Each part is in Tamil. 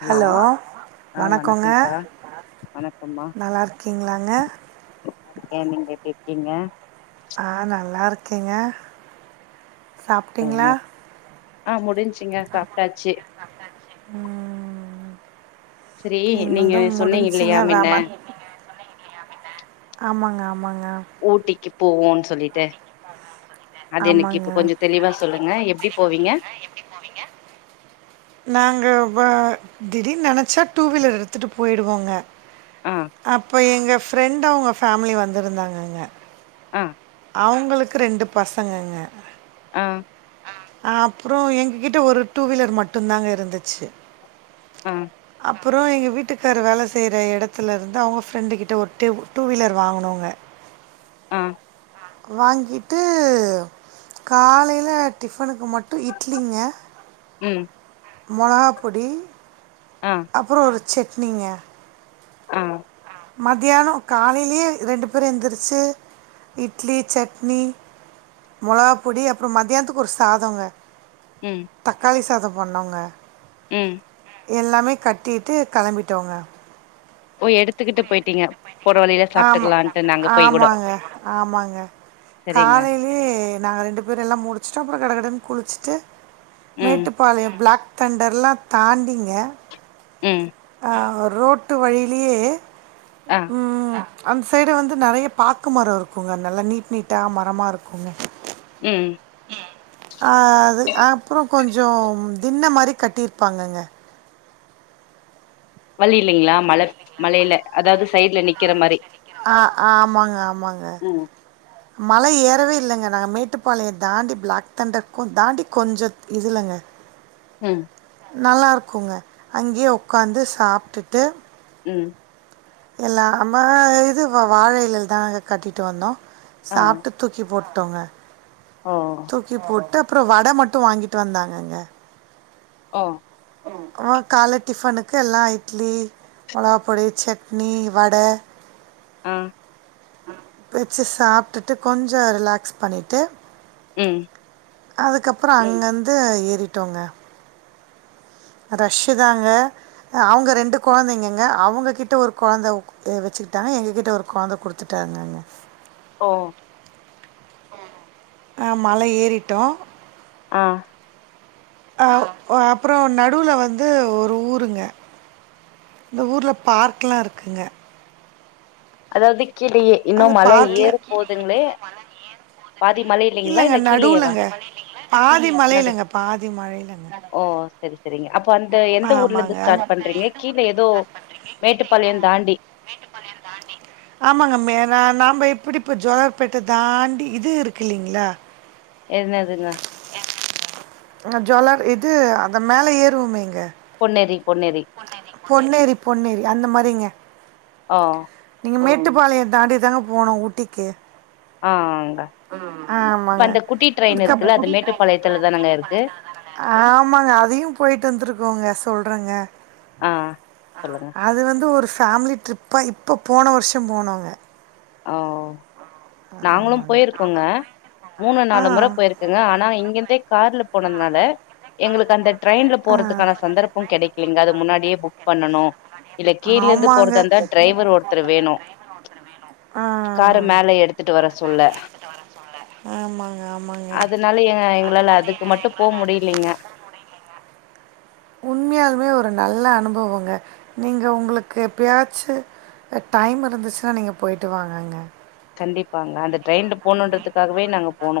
ஹலோ ஆ வணக்கங்க வணக்கோப்பா வணக்கம்மா நல்லா இருக்கீங்களாங்க நல்லா இருக்கே நீங்க எப்டி இருக்கீங்க ஆ நல்லா இருக்கேங்க சாப்பிட்டீங்களா ஆ முடிஞ்சிங்க சாப்ட்டாச்சு ம் செரி நீங்க எங்கள்து சொன்னீங்க முடிஞ்சுங்க இல்லையா மின்ன வேமா ஆமாங்க ஆமாங்க ஊட்டிக்கு போவோன் சொல்லிட்டு அது எனக்கு ஆமாங்க இப்போ கொஞ்சோ தெளிவா சொல்லுங்க எப்டி போவீங்க ங்க எப்டி போவீங்க நாங்க வ திடீர்ன் நெனச்சா டூவீலர் எடுத்துட்டு போய்டுவோங்க ஆ அப்போ எங்க ஃபிரெண்டு அவ்ங்க ஃபேமிலி வந்திருந்தாங்கங்க அ அவ்ங்குளுக்கு ரெண்டு பசங்கங்க ஆ அப்றோ எங்ககிட்ட ஒரு டூவீலர் மட்டுந்தாங்க இருந்துச்சு ஆ அப்புறோ எங்க வீட்டுக்காரு வேல செய்ற எடத்துலருந்து அவ்ங்க ஃபிரெண்டு கிட்ட ஒரு டூ டூவீலர் வாங்குனோங்க ஆ வாங்கிட்டு காலேல டிஃபனுக்கு மட்டு இட்லிங்க ம் மொளகா பொடி ஆ அப்புறோ ஒரு சட்னிங்க ஆ மதியானோ காலேயே ரெண்டு பேரு எந்துருச்சு இட்லி சட்னி மொளகா பொடி அப்றோ மத்யானத்துக்கு ஒரு சாதோங்க ம் தக்காளி சாதோ பண்ணோங்க ம் எல்லாமே கட்டிட்டு கெளம்பிட்டோங்க ஓ எடுத்துக்கிட்டு போய்ட்டீங்க போற வழியில சாப் ஆம ஆமாங்க ஆமாங்க செரிங்க காலே லே நாங்க ரெண்டு பேரு எல்லா முடிச்சிட்டோ அப்றோ கடகடன்னு குளிச்சிட்டு ம் மேட்டுப்பாளையம் பிளாக் தண்டர்லா தாண்டிங்க ம் அ ரோட்டு வழியிலேயே ஆ ம் அந்த சைட்டு வந்து நறைய பாக்கு மரம் இருக்குங்க நல்லா நீட் நீட்டா மரமா இருக்குங்க ம் ம் அ அது அப்பறோ கொஞ்சோ தின்ன மாரி கட்டிருப்பாங்கங்க வழி இல்லைங்களா மல மலயில அதாவது சைடு்ல நிக்கிற மாரி ஆ ஆமாங்க ஆமாங்க ம் மல ஏறவே இல்லைங்க நாங்க மேட்டுப்பாளையம் தாண்டி பிளாக் தண்டருக்கும் தாண்டி கொஞ்சோ இதுலங்க ம் நல்லா இருக்குங்க அங்கேயே உக்காந்து சாப்ட்டுட்டு ம் எல்லா அம்ம இது வாழ இலைல தாங்க கட்டிட்டு வந்தோ ஆஹ் சாப்ட்டு தூக்கி போட்டோங்க ஓ தூக்கி போட்டு அப்றோ வட மட்டு வாங்கிட்டு வந்தாங்கங்க ஒ ஆ கால டிஃபனுக்கு எல்லா இட்லி மொளகாப்பொடி சட்னி வட அ வச்சு சாப்ட்டிட்டு கொஞ்சோ ரிலாக்ஸ் பண்ணிட்டு ம் அதுக்கப்பறோம் அங்கந்து ஏறிட்டோங்க ஃரஷ் தாங்க அவுங்க ரெண்டு கொழந்தைங்கங்க அவுங்க கிட்ட ஒரு கொழந்த ஏ வச்சுக்கிட்டாங்க எங்ககிட்ட ஒரு கொழந்த குடுத்துட்டாங்கங்க ஓ ஆ மல ஏறிட்டோம் ஆ ஆ ஆ அப்றோம் நடுவுல வந்து ஒரு ஊருங்க அந்த ஊருல ஃபார்க்லாம் இருக்குங்க அதாவது கீழேயே அந்த இன்னும் மல பார்க்ல ஏற அதாவது போதுங்களே பாதி மலை இல்லங்க நடுலங்க பாதி மலைலங்க பாதி மலைலங்க செரி செரிங்க அப்போ அந்த எந்த ஊர்ல இருந்து ஆமாங்க. ஓகே. ஸ்டார்ட் அங்க பண்றீங்க கீழ ஏதோ மேட்டுப்பாளையம் தாண்டி மேட்டுப்பாளையம் தாண்டி ஆமாங்க மே ந நாம்ப இப்டி இப்போ ஜோலர்ப்பேட்ட தாண்டி இது இருக்கு இல்லைங்களா என்னதுங்க ஆ ஜோலார் இது அந்த மேல ஏறுவோமேங்க பொன்னேரி பொன்னேரி பொன்னேரி பொன்னேரி அந்த மாரிங்க ஓ நீங்க மேட்டுப்பாளயம் தாண்டி தாங்க போனு ஊட்டிக்கு ஆ ஆ க ம். இப்ப ஆமாங்க. அந்த குட்டி அந்த ட்ரெயின் அதுக்கப் இருக்குல்ல அது மேட்டுப்பாளையத்துல தானங்க இருக்கு ஆமாங்க அதையு போயிட்டு வந்துருக்கோங்க சொல்றங்க ஆ ஆ அது வந்து ஒரு ஃபேம்லி ட்ரிப்பா இப்ப போன வர்ஷ போனோங்க ஓ நாங்களு ஆமாங்க போயிருக்கோங்க மூணு ஆ நாலு முற போயிருக் க்கங்க ஆனா இங்கெருந்தே கார்ல போனதுனால எங்களுக்கு அந்த ட்ரெயின்ல போறதுக்கான சந்தர்ப்ப கெடைக்கலைங்க அது முன்னாடியே புக் பண்ணணு இல்ல கீழருந்து ஆமாங்க போறதா இருந்தா டிரைவர் ஒருத்தரு வேணு ஆ கார மேல எடுத்துட்டு வர சொல்ல ஆமாங்க ஆமாங் அதுனால எ எங்களால அதுக்கு மட்டு போ முடிய்லைங்க உண்மையாலுமே ஒரு நல்ல அனுபவங்க நீங்க ஒங்களுக்கு எப்பயாச்சு அ டைம் இருந்துச்சுனா நீங்க போயி்ட்டு வாங்கங்க கண்டிப்பாங்க அந்த ட்ரெயின்ல போணுன்றதுக்காகவே நாங்க போனோ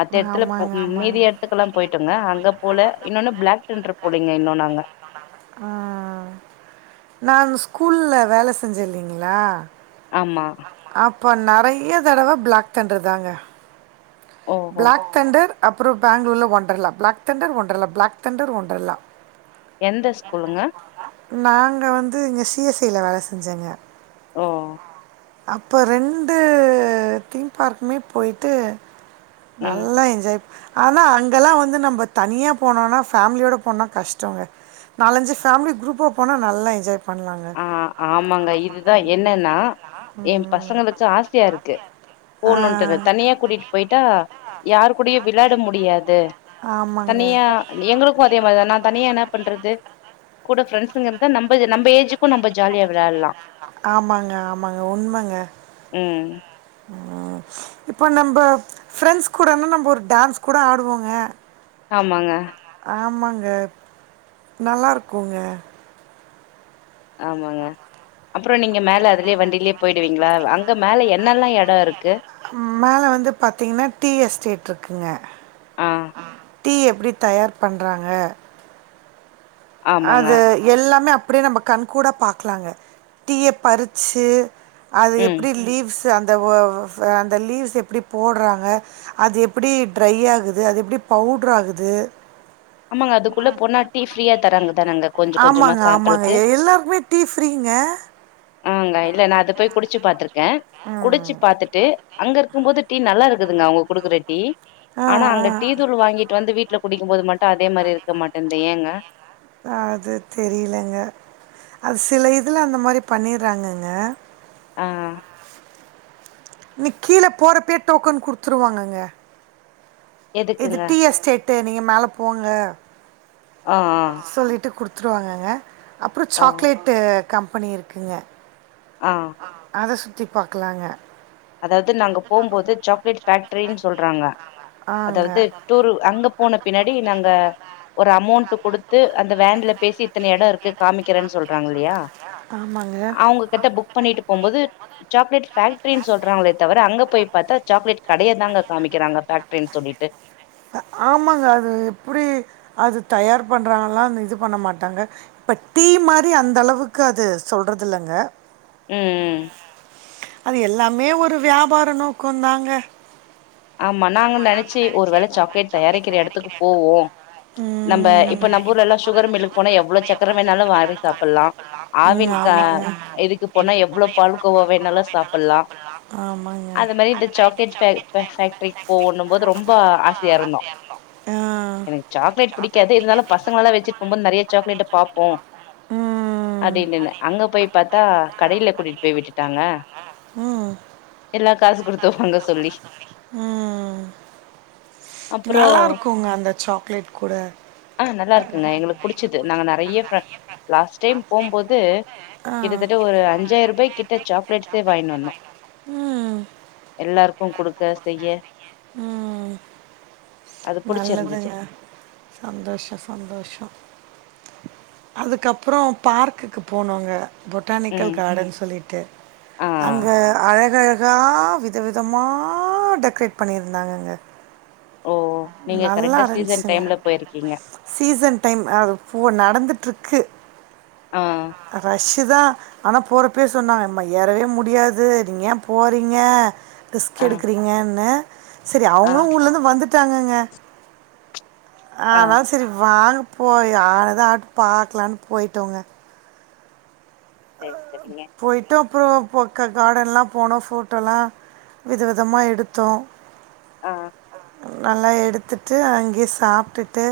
மத்த எடத்துல போ ஆமாங்க ம் ஆமாங்க மீதி எடத் த்துக்குலா போயிட்டோங்க அங்க போல இன்னொன்னு பிளாக்தண்ட்ரு போலைங்க இன்னு நாங்க ஆ நாங் ஸ்கூல்ல வேல செஞ்சே இல்லைங்ளா ஆமா அப்ப நெறைய தடவ பிளாக்தண்ட்ருதாங்க ஓஹோ பிளாக்தண்டர் அப்றோ பேங்ளூர்ல வொண்டர்லா பிளாக்தண்டர் வொண்டர்லா பிளாக்தண்டர் வொண்டர்லா எந்த ஸ்கூலுங்க நாங்க வந்து இங்க சி எஸ் ஐ ல வேல செஞ்சேங்க ஓ அப்ப ரெண்டு தீம் பார்க்குமே போயிட்டு ம் நல்லா என்ஜாய் ஆனா அங்கலா வந்து நம்ம தனியா போனோனா ஃபேம்லியோட போனா கஷ்டங்க நாலஞ்சு ஃபேம்லி குரூப்பா போனா நல்லா என்ஜாய் பண்லாங்க ஆ ஆமாங்க இதுதா என்னன்னா எ பசங்களுக்ச்சு ஆசையா இருக்கு ஆ, போணுன்ட்டு அது தனியா கூட்டிட்டு போயிட்டா யார்க்கூடயு விளாட முடியாது ஆமாங்க னியா எங்களுக்கு அதே மாரி தா நா தனியா என்ன பண்றது கூட ஃப்ரெண்ட்ஸுங்க இருந்தா நம்பது நம்ப ஏஜு இப்ப நம்ப ஜாலியா வெளாட்லா அ ஆமாங்க ஆமாங்க உண்மங்க ம் ஆ இப்ப நம்ப ஃரெண்ட்ஸ் கூடனா நம்ப ஒரு டான்ஸ் கூட ஆடுவோங்க ஆமாங்க ஆமாங்க நல்லாருக்குங்க ஆமாங்க அப்றோ நீங்க மேல அதுலே வண்டிலே போயிடுவீங்ளா அங் ங்க மேல என்னெல்லா எட இருக்கு ம் மேல வந்து பாத்தீங்கனா டீ எஸ்டேட் இருக்குங்க ஆ டீ எப்டி தயார் பண்றாங்க ஆமாங்க அத எல்லாமே அப்டியே நம்ப கண் கூட பாக்கலாங்க டீய பறிச்சு அது ம் எப்டி லீவ்ஸு அந்த வ அந்த லீவ்ஸ் எப்டி போட்றாங்க அது எப்டி ட்ரை ஆகுது அது எப்டி பவுட்ரு ஆகுது ஆமாங்க அதுக்குள்ள போனா டீ ஃப்ரீயா தராங்கதான அங்க கொஞ்ச கொஞ்சமா ஆமாங்க ஆமாங்க சாம்பிளுக்கு எ- எல்லாருக்குமே டீ ஃப்ரீங்க ஆமாங்க இல்ல நா அத போய் குடிச்சு பாத்துருக்கே குடிச்சு பாத்துட்டு அங்க இருக்கும் போது டீ நல்லா இருக்குதுங்க அவ்ங்க குடுக்குற டீ ஆ ஆனா அங்க டீ ஆ தூள் வாங்கிட்டு வந்து வீட்ல குடிக்கும் போது மட்டு அதே மாரி இருக்க மாட்டேன்ந்து ஏங்க அது தெரியலங்க அது சில இதுல அந்த மாரி பண்ணிர்றாங்கங்க ஆ நீ கீழ போறப்பயே டோக்கன் குடுத்துருவாங்கங்க இது எதுக்குங்க? டீ எஸ்டேட்டு நீங்க மேல போங்க ஆ சொல்லிட்டு குடுத் துருவாங்கங்க அப்றோ ஆ ஓ சாக்லேட்டு கம்பெனி இருக்குங்க ஆ அத சுத்தி பாக்கலாங்க அதாவது நாங்க போம்போது சாக்லேட் பேஃக்டரின்னு சொல்றாங்க ஆங்க. அதாவது டூர் அங்க போன பின்னாடி நாங்க ஒரு அமௌண்ட் குடுத்து அந்த வேன்ல பேசி இத்தன எடோ இருக்கு காமிக்கிறேன்னு சொல்றாங்க இல்லையா ஆமாங்க. அவங்க கிட்ட புக் பண்ணிட்டு போம்போது சாக்லேட் பேக்ட்ரின்னு சொல்றாங்களே தவர அங்க போய் பாத்தா சாக்லேட் கடைய தாங்க காமிக்கிறாங்க பேக்ரின்னு சொல்லிட்டு ஆமாங்க அது எப்டி அது தயார் பண்ணுறாங்கல்லா அந்த இது பண்ண மாட்டாங்க இப்ப டீ மாரி அந்தளவுக்கு அது சொல்றதில்லங்க ம் ம். அது எல்லாமே ஒரு வியாபார நோக்கோ தாங்க ஆமா நாங்க நெனைச்சி ஒரு வேள சாக்லேட் தயாரிக்கிற எடத்துக்கு போவோ நம்ம இப்ப நம்ம ஊர்லல்லா சுகர் மில்லுக்கு போனா எவ்ளோ சக்கர வேணாலு வாரி சாப்ட்லா ம். ஆவின் கா ஆமாங்க. இதுக்கு போனா எவ்ளோ பால்கோவா வேணாலு வேணாலு சாப்புட்லா சாப்டலா ஆமாங்க அது மாரி இந்த சாக்லெட் ஃபேக்டரிக்கு போவோண்ணும் போது ரொம்ப ஆசையா இருந்தோ ஆ. எனக்கு சாக்லேட் புடிக் காது இருந்தாலு பசங்களல்லா வச்சிட்டு போம்போது நெறைய சாக்லேட்ட பாப்போ ம். அப்படின்னு இருந்தே அங்க போய் பாத்தா கடையில கூட்டிட்டு போய் விட்டுட்டாங்க ஆ ம். எல்லா காசு குடுத்து வாங்க சொல்லி ம் அப்புறோ நல்லா இருக்குங்க அந்த சாக்லேட் கூட ஆ நல்லா இருக்குங்க எங்களுக்கு புடிச்சது நாங்க நெறைய லாஸ்ட் டைம் போம்போது ஆ. கிட்டதட்ட ஒரு அஞ்சாயிரபாய் கிட் ட சாக்லேட்ஸே வங்கின்னு வந்தோ ம். எல்லாருக்கு குடுக்க செய்ய ம் அது புடிச்சிருந்தது நல்லதுங்க சந்தோஷோ சந்தோஷோ அதுக்கப்பறோ பார்க்குக்கு போனோங்க பொட்டானிக்கல் ம் கார்டன் சொல்லிட்டு ஆ அங்க அழகழகா விதவிதமா டெக்ரேட் பண்ணியிருந்தாங்கங்க ஓ நீங்க நல்லா கரெக்டா சீசன் இருந்ச்சுங்க டைம்ல போயிருக்கீங்க சீசன் டைம் அது போவ நடந்துட்டுருக்கு ஆ ரஷ் தா ஆனா போறப்பயே சொன்னாங்க எம்மா ஏறவே முடியாது நீங்க ஏ போறீங்க ரிஸ்க் ஆ எடுக்கிறீங்கன்னு சரி ஆ அவுங்களு ஊர்லருந்து வந்துட்டாங்கங்க ஆ அதனால செரி வாங்க போய் ஆனது ஆகட்டு பாக்கலான்னு போயிட்டோங்க ஆ சேரி சேரிங்க போயிட்டு அப்றோ பொக்க கார்டன்ல்லா போனோ ஃபோட்டோலா விதவிதமாக எடுத்தோ ஆ நல்லா எடுத்துட்டு அங்கேயே சாப்ட்டுட்டு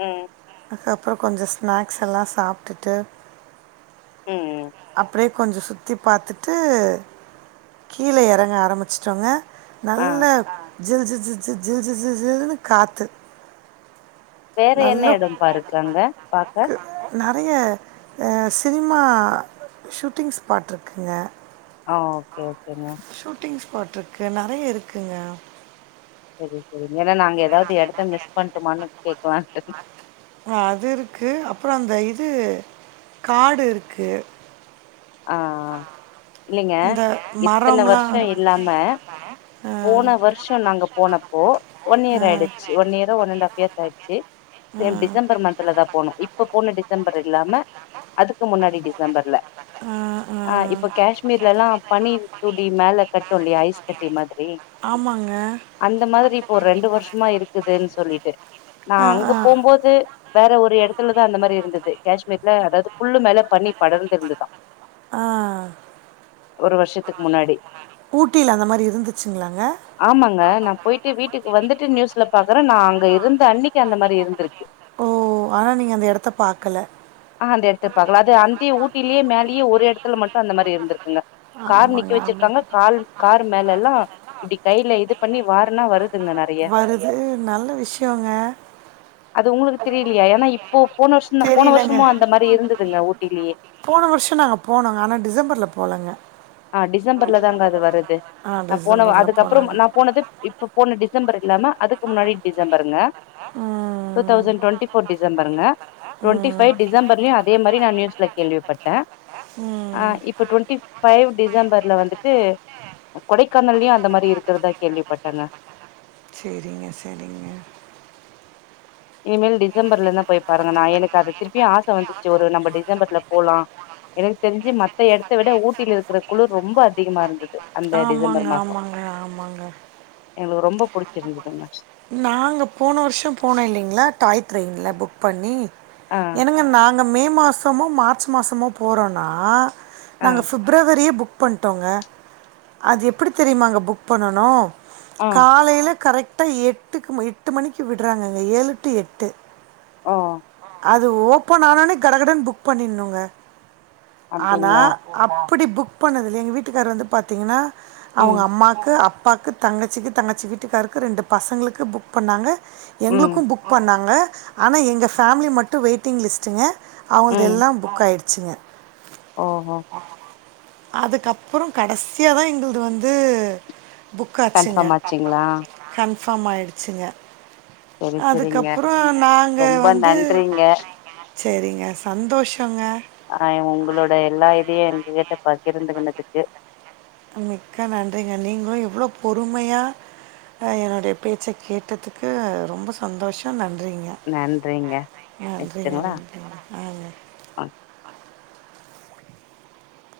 ம் அதுக்கப்பறோ கொஞ்சோ ஸ்நாக்ஸ் எல்லா சாப்ட்டுட்டு ம் ம் அப்டியே கொஞ்சோ சுத்தி பாத்துட்டு கீழ எறங்க ஆரமிச்சிட்டோங்க ஆ நல்ல ஜில் ஜில் ஜி ஜி ஜில் ஜில் ஜில் ஜில்ன்னு காத்து வேற என்ன எடம் பா இருக்கு அங்க பாக்க நெறைய அ சினிமா ஷூட்டிங் ஸ்பாட் இருக்குங்க ஆ ஓகே ஓகேங்க ஷூட்டிங் ஸ்பாட்ருக்கு நெறைய இருக்குங்க செரி செரி ஏனா நாங்க எதாச்சு எடத்த மிஸ் பண்ட்டமானு கேக்கலான்ட்டு அது இருக்கு அப்றோ அந்த இது காடு இருக்கு ஆ இல்லைங்க அந்த இத்தன மரம்லாம் வருஷோ சின்ன இருக்கு. இல்லாம மரம். போன வருஷோ நாங்க போனப்போ ஒன் இயர் ஆயிடுச்சி ஒன் இயரோ ஒன் அண்ட் ஆப் இயர்ஸ் ஆயிட்ச்சு ஆ, ஆ, சேம் டிசம்பர் மந்த்ல தா போனு இப் இப்ப போன டிசம்பர் இல்லாம அதுக்கு முன்னாடி டிசம்பர்ல ஆ அ இப்ப கேஷ்மீர்லலா பனி துளி மேல கட்டு இல்லியா ஐஸ் கட்டி மாதிரி ஆமாங்க அந்த மாதிரி இப்போ ஒரு ரெண்டு வருஷ்மா இருக்குதுன் சொல்லிட்டு நா ஆ, அங்க ஆ, போம்போது வேற ஒரு எடத்துலதா அந்த மாரி இருந்தது கேஷ்மீர்ல அதாது புல்லு மேல பனி படர்ந்து இருந்துதா ஆ ஒரு வர்ஷத்துக் முன்னாடி ஊட்டில அந்த மாரி இருந்துச்சுங்ளாங்க ஆமாங்க நா போய்ட்டு வீட்டுக்கு வந்துட்டு நியூஸ்ல பாக்கற நா அங்க இருந்த அன்னைக்கி அந்த மாரி இருந்திருக்கு ஓ ஆனா நீங்க அந்த எடத்த பாக்கல ஆ அந்த எடத்த பாக்கல அத அந்திய ஊட்டிலியே மேலயே ஒரு எடத்துல மட்டு அந்த மாரி இருந்துர்க்குங்க கார் நிக்க ஆமாங்க, ஆமா. வச்சிர்க்காங்க கால் கார் மேலலா இப்டி கையில இது பண்ணி வார்னா வருத் வருது நல்ல விஷ்யோங்க அது உங்களுக்கு தெரியிலியா ஏனா இப்போ போன வருஷோ தா போன தெரியலங்க. வருஷமு அந்த மாரி இருந்துதுங்க ஊட்டிலியே போன வருஷோ நாங்க போனங்க ஆனா டிசம்பர்ல போலங்க ஆ டிசம்பர்ல தாங்க அது வருது ஆ நா போன வ டிசம்பர்ல அதுக்கப்பற போலங்க. நா போனது இப்ப போன டிசம்பர் இல்லாம அதுக்கு முன்னாடி டிசம்பருங்க டூ ம், தௌசண் டுவெண்டி ஃபோர் டிசம்பருங்க டுவெண்டி ஃபைவ் டிசம்பர்லயு அதே மாரி நா நியூஸ்ல கேள்விப்பட்ட ஆ ம். இப்ப டுவெண்டி ஃபைவ் டிசம்பர்ல வந்துட்டு கொடைக்கானலயு அந்த மாரி இருக்கறதா கேள்விப்பட்டங்க செரிங்க செரிங்க இனிமேல் டிசம்பர்லனா போய் பாருங்க நா எனுக்கு அத திருப்பியு ஆச வந்துச்சி ஒரு நம்ப டிசம்பர்ல போலா எனக்கு தெரிஞ்சி மத்த எடத்த விட ஊட்டில இருக்கற குளுர் ரொம்ப அதிகமா இருந்தது அந்த டிசம்பர் மாசோ மாங்க எங்களுக்கு ரொம்ப புடிச்சிருந்ததுங்க நாங்க போன வருஷோ போனோ இல்லைங்ளா டாய் ட்ரெய்ன்ல புக் பண்ணி ஆ எனங்க நா ங்க மே மாசமோ மார்ச் மாசமோ போறோனா ஆ நாங்க ஃபிப் ரவரியே புக் பண்ட்டோங்க அது எப்டி தெரியுமாங்க புக் பண்ணணு ஆ காலையில கரெக்டா எட்டுக்கு மு எட்டு மணிக்கு விட்றாங்கங்க ஏழு டு எட்டு ஓ அது ஓப்பன் ஆனனோ கட கடன் புக் பண்ணிர்னுங்க ஆனா அப்டிங்களா அப்டி புக் பண்ணதில்லயே எங்க வீட்டுக்கார் வந்து பாத்தீங்கனா அவுங்க ம் அம்மா க்கு அப்பாக்கு தங்கச்சிக்கு தங்கச்சி வீட்டுக்காருக்கு ரெண்டு பசங்களுக்கு புக் பண்ணாங்க ம் எங்குளுக்கு புக் பண்ணாங்க ஆனா எங்க ஃபேமிலி மட்டு வெயிட்டிங் லிஸ்ட்டுங்க அவுங்கள்து ம் எல்லா புக் ஆய்டுச்சுங்க ஓஹோ அதுக்கப்றோ கடைசியாதா எங்கள்து வந்து புக்காச்சுங்க கன்ஃபார்ம் ஆச்சுங்களா கன்ஃபார்ம் ஆய்டுச்சுங்க சரி சரிங்க அதுக்கப்றோ நாங்க ரொம்ப வந்து நன்றிங்க செரிங்க சந்தோஷங்க ஆ உங்களோட எல்லா இதயு எங்ககிட்ட பகிர்ந்துகின்னதுக்கு மிக்க நன்றிங்க நீங்ளு எவ்ளோ பொறுமயா ஆ என்னுடைய பேச்ச கேட்டதுக்கு ரொம்ப சந்தோஷோ நன்றிங்க நன்றிங்க நன்றிங்க வச்சுட்டுங்களா நன்றிங்க ஆ ங்க ஆ